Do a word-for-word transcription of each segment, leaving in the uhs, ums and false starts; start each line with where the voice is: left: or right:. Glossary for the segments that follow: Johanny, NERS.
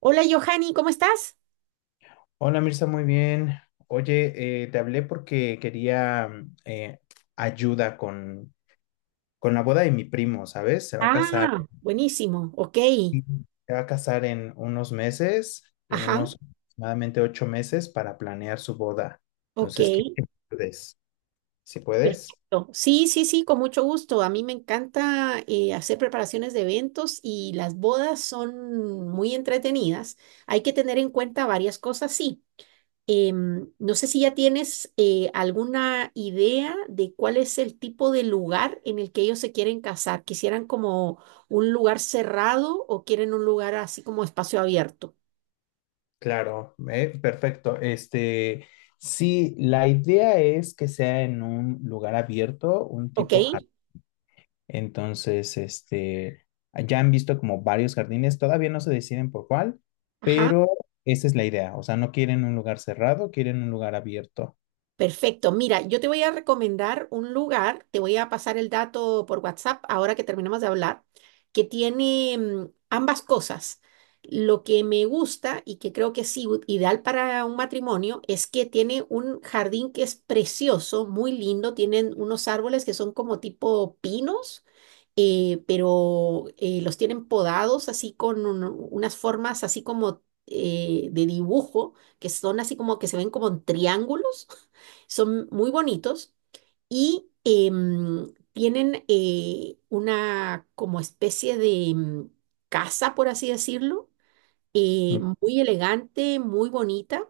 right: Hola, Johanny, ¿cómo estás?
left: Hola Mirza, muy bien. Oye, eh, te hablé porque quería mm, eh, ayuda con, con la boda de mi primo, ¿sabes? Se va a casar.
right: Ah, buenísimo, ok.
left: Ujú. Se va a casar en unos meses.
right: Ajá,
left: Tenemos aproximadamente ocho meses para planear su boda.
right: ok,
left: Entonces, ¿qué puedes? ¿Si puedes?
right: perfecto. Sí, sí, sí, con mucho gusto. A mí me encanta eh, hacer preparaciones de eventos y las bodas son muy entretenidas. Hay que tener en cuenta varias cosas, sí. Em, no sé si ya tienes eh, alguna idea de cuál es el tipo de lugar en el que ellos se quieren casar. ¿Quisieran como un lugar cerrado o quieren un lugar así como espacio abierto?
left: Claro, eh, perfecto. Este, sí, la idea es que sea en un lugar abierto, un
right: Ok,
left: tipo. Entonces, este, ya han visto como varios jardines, todavía no se deciden por cuál,
right: ajá.
left: pero esa es la idea. O sea, no quieren un lugar cerrado, quieren un lugar abierto.
right: Perfecto. Mira, yo te voy a recomendar un lugar, te voy a pasar el dato por WhatsApp ahora que terminamos de hablar, que tiene mm, ambas cosas. Lo que me gusta y que creo que es igu- ideal para un matrimonio es que tiene un jardín que es precioso, muy lindo, tienen unos árboles que son como tipo pinos eh, pero eh, los tienen podados así con un- unas formas así como eh, de dibujo, que son así como que se ven como en triángulos, son muy bonitos y em, tienen eh, una como especie de em, casa, por así decirlo, eh, muy elegante, muy bonita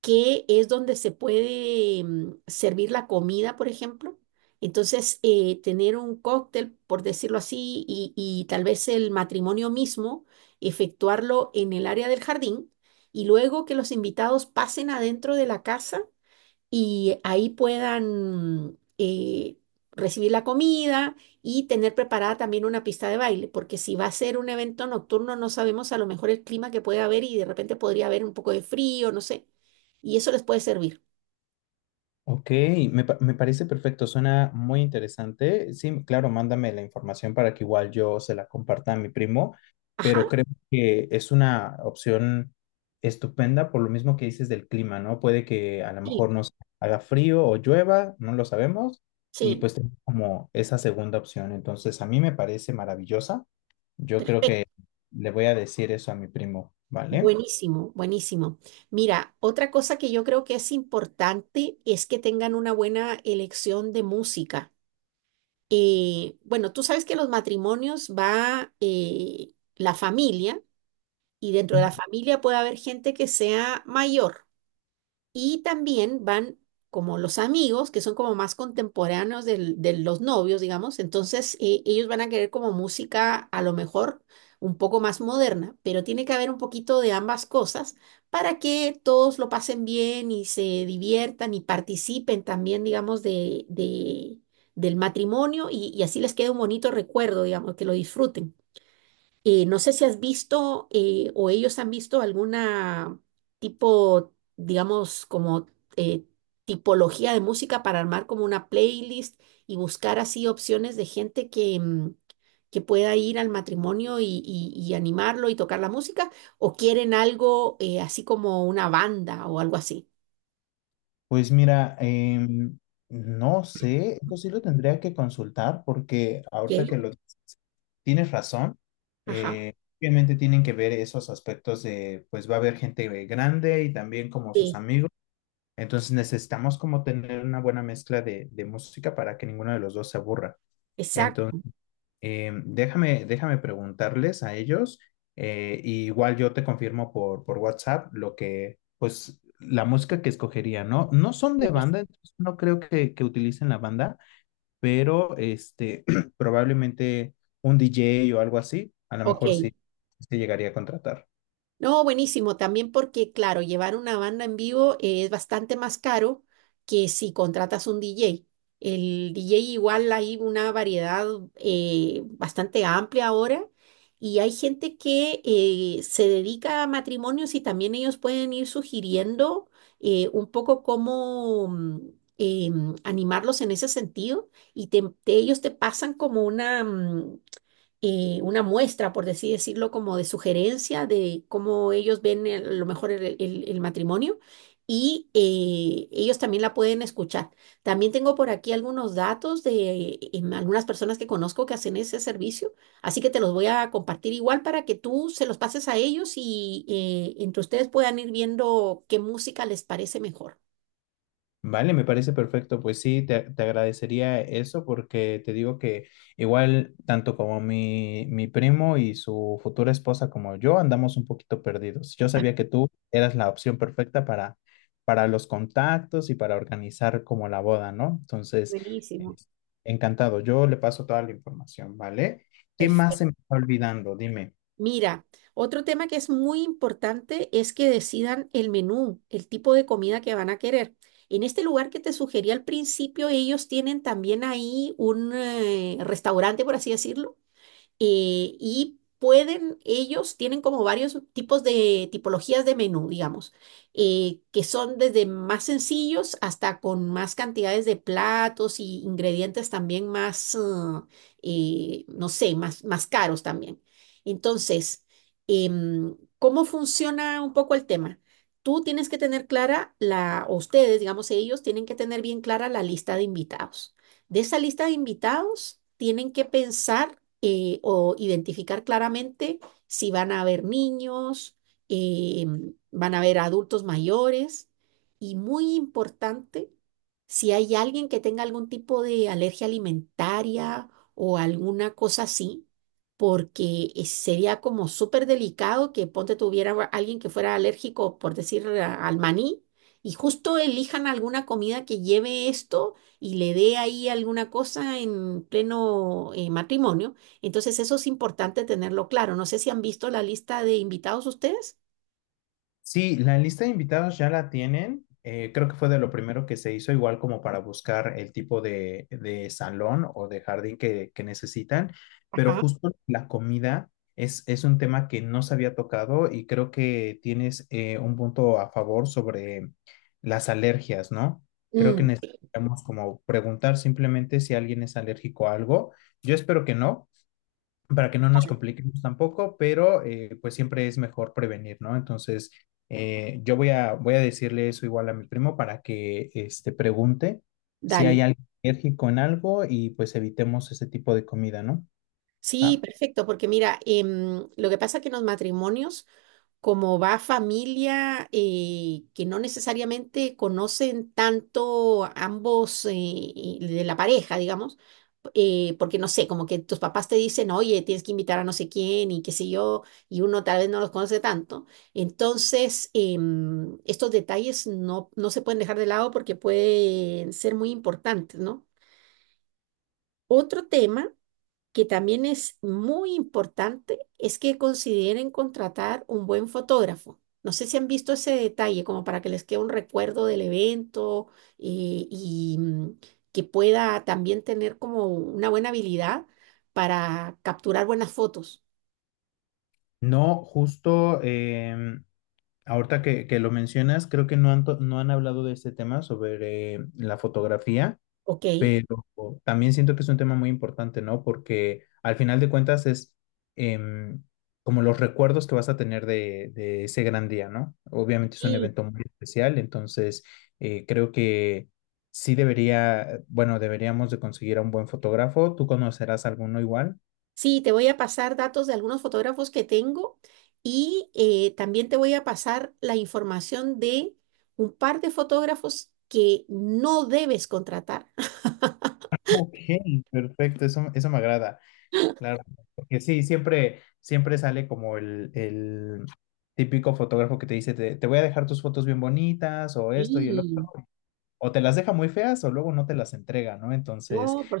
right: que es donde se puede mm, servir la comida, por ejemplo. Entonces, eh, tener un cóctel, por decirlo así, y, y tal vez el matrimonio mismo, efectuarlo en el área del jardín y luego que los invitados pasen adentro de la casa y ahí puedan eh, recibir la comida y tener preparada también una pista de baile, porque si va a ser un evento nocturno no sabemos a lo mejor el clima que puede haber y de repente podría haber un poco de frío, no sé, y eso les puede servir.
left: Ok, me, pa- me parece perfecto, suena muy interesante. Sí, claro, mándame la información para que igual yo se la comparta a mi primo,
right: Ajá,
left: pero creo que es una opción estupenda por lo mismo que dices del clima, ¿no? Puede que a lo mejor
right: sí,
left: nos haga frío o llueva, no lo sabemos, y
right: sí,
left: pues tenemos como esa segunda opción. Entonces, a mí me parece maravillosa. Yo creo que le voy a decir eso a mi primo, ¿vale?
right: buenísimo, buenísimo. Mira, otra cosa que yo creo que es importante es que tengan una buena elección de música. Eh, bueno, tú sabes que los matrimonios va eh, la familia, y dentro de la familia puede haber gente que sea mayor. Y también van como los amigos, que son como más contemporáneos del- de los novios, digamos. Entonces, eh, ellos van a querer como música a lo mejor un poco más moderna, pero tiene que haber un poquito de ambas cosas para que todos lo pasen bien y se diviertan y participen también, digamos, de, de- del matrimonio y, y así les quede un bonito recuerdo, digamos, que lo disfruten. Eh, no sé si has visto eh, o ellos han visto alguna tipo, digamos, como eh, tipología de música para armar como una playlist y buscar así opciones de gente que, mm, que pueda ir al matrimonio y, y- y animarlo y tocar la música, o quieren algo eh, así como una banda o algo así.
left: Pues mira, em, no sé, eso sí lo tendría que consultar porque
right: ¿Qué?
left: ahorita que lo dices, tienes razón.
right: Ajá.
left: eh, Obviamente tienen que ver esos aspectos de, pues va a haber gente eh, grande y también como sus
right: Sí,
left: amigos. Entonces necesitamos como tener una buena mezcla de, de música para que ninguno de los dos se aburra.
right: exacto.
left: Eh, déjame, déjame preguntarles a ellos, eh, y igual yo te confirmo por, por WhatsApp lo que, pues, la música que escogería, ¿no? No son de banda, entonces no creo que, que utilicen la banda, pero este, probablemente un D J o algo así, a lo
right: Ok.
left: mejor sí se llegaría a contratar.
right: No, buenísimo, también porque, claro, llevar una banda en vivo eh, es bastante más caro que si contratas un D J. El D J igual hay una variedad eh, bastante amplia ahora y hay gente que eh, se dedica a matrimonios y también ellos pueden ir sugiriendo eh, un poco cómo mm, em, animarlos en ese sentido y te- te- ellos te pasan como una, mm, eh, una muestra, por así decirlo, como de sugerencia de cómo ellos ven el- a lo mejor el, el- el matrimonio y eh, ellos también la pueden escuchar. También tengo por aquí algunos datos de eh, em, algunas personas que conozco que hacen ese servicio, así que te los voy a compartir igual para que tú se los pases a ellos y eh, entre ustedes puedan ir viendo qué música les parece mejor.
left: Vale, me parece perfecto. Pues sí, te, te agradecería eso porque te digo que igual tanto como mi, mi primo y su futura esposa como yo andamos un poquito perdidos. Yo sabía que tú eras la opción perfecta para, para los contactos y para organizar como la boda, ¿no? Entonces,
right: Buenísimo.
left: encantado. Yo le paso toda la información, ¿vale? ¿Qué más
right: Perfecto.
left: se me está olvidando? Dime.
right: Mira, otro tema que es muy importante es que decidan el menú, el tipo de comida que van a querer. En este lugar que te sugerí al principio, ellos tienen también ahí un eh, restaurante, por así decirlo eh, y pueden, ellos tienen como varios tipos de tipologías de menú, digamos, eh, que son desde más sencillos hasta con más cantidades de platos y ingredientes también más, ah, eh, no sé, más, más caros también. Entonces, em, ¿cómo funciona un poco el tema? Tú tienes que tener clara la, o ustedes, digamos, ellos tienen que tener bien clara la lista de invitados. De esa lista de invitados, tienen que pensar eh, o identificar claramente si van a haber niños, eh, van a haber adultos mayores y muy importante, si hay alguien que tenga algún tipo de alergia alimentaria o alguna cosa así, porque eh, sería como súper delicado que ponte tuviera alguien que fuera alérgico, por decir, a- al maní. Y justo elijan alguna comida que lleve esto y le dé ahí alguna cosa en pleno eh, matrimonio. Entonces, eso es importante tenerlo claro. No sé si han visto la lista de invitados ustedes.
left: Sí, la lista de invitados ya la tienen. Eh, creo que fue de lo primero que se hizo, igual como para buscar el tipo de, de salón o de jardín que, que necesitan. Pero
right: Ajá.
left: justo la comida es, es un tema que no se había tocado y creo que tienes eh, un punto a favor sobre las alergias, ¿no? Creo que
right: Mm,
left: necesitamos como preguntar simplemente si alguien es alérgico a algo. Yo espero que no, para que no nos compliquemos tampoco, pero eh, pues siempre es mejor prevenir, ¿no? Entonces, eh, yo voy a, voy a decirle eso igual a mi primo para que este, pregunte si
right: dale.
left: hay alguien alérgico en algo y pues evitemos ese tipo de comida, ¿no?
right: Sí,
left: Ah,
right: perfecto, porque mira, em, lo que pasa es que en los matrimonios como va familia eh, que no necesariamente conocen tanto ambos eh, y de la pareja, digamos, eh, porque no sé, como que tus papás te dicen, oye, tienes que invitar a no sé quién y qué sé yo, y uno tal vez no los conoce tanto. Entonces, em, estos detalles no, no se pueden dejar de lado porque pueden ser muy importantes, ¿no? Otro tema que también es muy importante es que consideren contratar un buen fotógrafo. No sé si han visto ese detalle, como para que les quede un recuerdo del evento eh, y mm, que pueda también tener como una buena habilidad para capturar buenas fotos.
left: no, justo em, ahorita que, que lo mencionas, creo que no han, to- no han hablado de este tema sobre eh, la fotografía.
right: Ok.
left: Pero también siento que es un tema muy importante, ¿no? Porque al final de cuentas es em, como los recuerdos que vas a tener de, de ese gran día, ¿no? Obviamente es un
right: Y
left: evento muy especial, entonces eh, creo que sí debería, bueno, deberíamos de conseguir a un buen fotógrafo. ¿Tú conocerás alguno igual?
right: sí, te voy a pasar datos de algunos fotógrafos que tengo y eh, también te voy a pasar la información de un par de fotógrafos que no debes contratar.
left: Ok, perfecto, eso, eso me agrada, claro, porque sí, siempre, siempre sale como el, el típico fotógrafo que te dice, te, te voy a dejar tus fotos bien bonitas o esto y el otro.
right: Sí,
left: O te las deja muy feas o luego no te las entrega, ¿no? Entonces,
right: no, por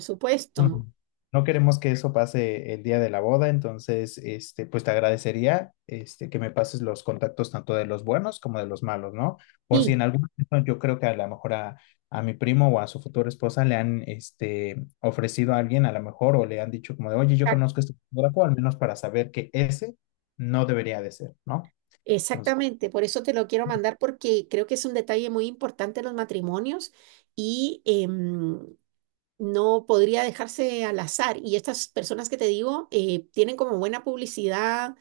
left: mm,
right: supuesto.
left: no queremos que eso pase el día de la boda, entonces, este, pues te agradecería, este, que me pases los contactos tanto de los buenos como de los malos, ¿no? Por si
right: Sí,
left: en algún momento yo creo que a lo mejor a, a mi primo o a su futura esposa le han, este, ofrecido a alguien a lo mejor o le han dicho como de, oye, yo
right: exac-
left: conozco este fotógrafo, al menos para saber que ese no debería de ser, ¿no? Entonces
right: exactamente. Por eso te lo quiero mandar porque creo que es un detalle muy importante en los matrimonios y em, no podría dejarse al azar. Y estas personas que te digo eh, tienen como buena publicidad,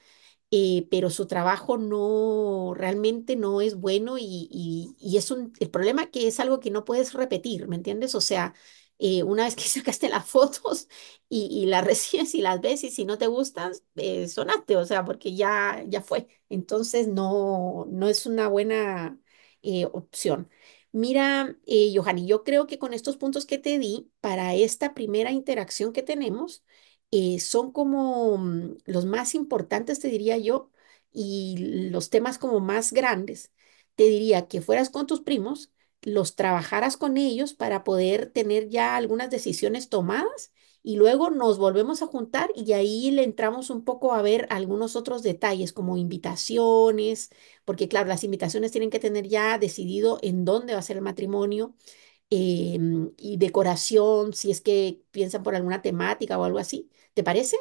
right: eh, pero su trabajo no realmente no es bueno y, y- y es un, el problema que es algo que no puedes repetir, ¿me entiendes? O sea, eh, una vez que sacaste las fotos y, y las recibes y las ves y si no te gustan, eh, sonaste, o sea, porque ya, ya fue. Entonces no, no es una buena eh, opción. Mira, eh, Johanny, yo creo que con estos puntos que te di para esta primera interacción que tenemos, eh, son como mm, los más importantes, te diría yo, y los temas como más grandes, te diría que fueras con tus primos, los trabajaras con ellos para poder tener ya algunas decisiones tomadas y luego nos volvemos a juntar y ahí le entramos un poco a ver algunos otros detalles como invitaciones, porque claro, las invitaciones tienen que tener ya decidido en dónde va a ser el matrimonio em, y decoración, si es que piensan por alguna temática o algo así. ¿Te parece?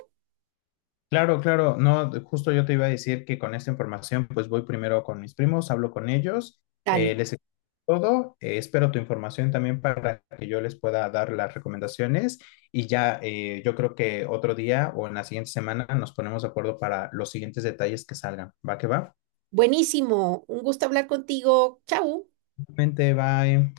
left: claro, claro, no, de- justo yo te iba a decir que con esta información, pues voy primero con mis primos, hablo con ellos,
right: Dale.
left: eh, les explico todo, eh, espero tu información también para que yo les pueda dar las recomendaciones y ya eh, yo creo que otro día o en la siguiente semana nos ponemos de acuerdo para los siguientes detalles que salgan. ¿Va que va?
right: Buenísimo. Un gusto hablar contigo. Chau.
left: Mente, bye.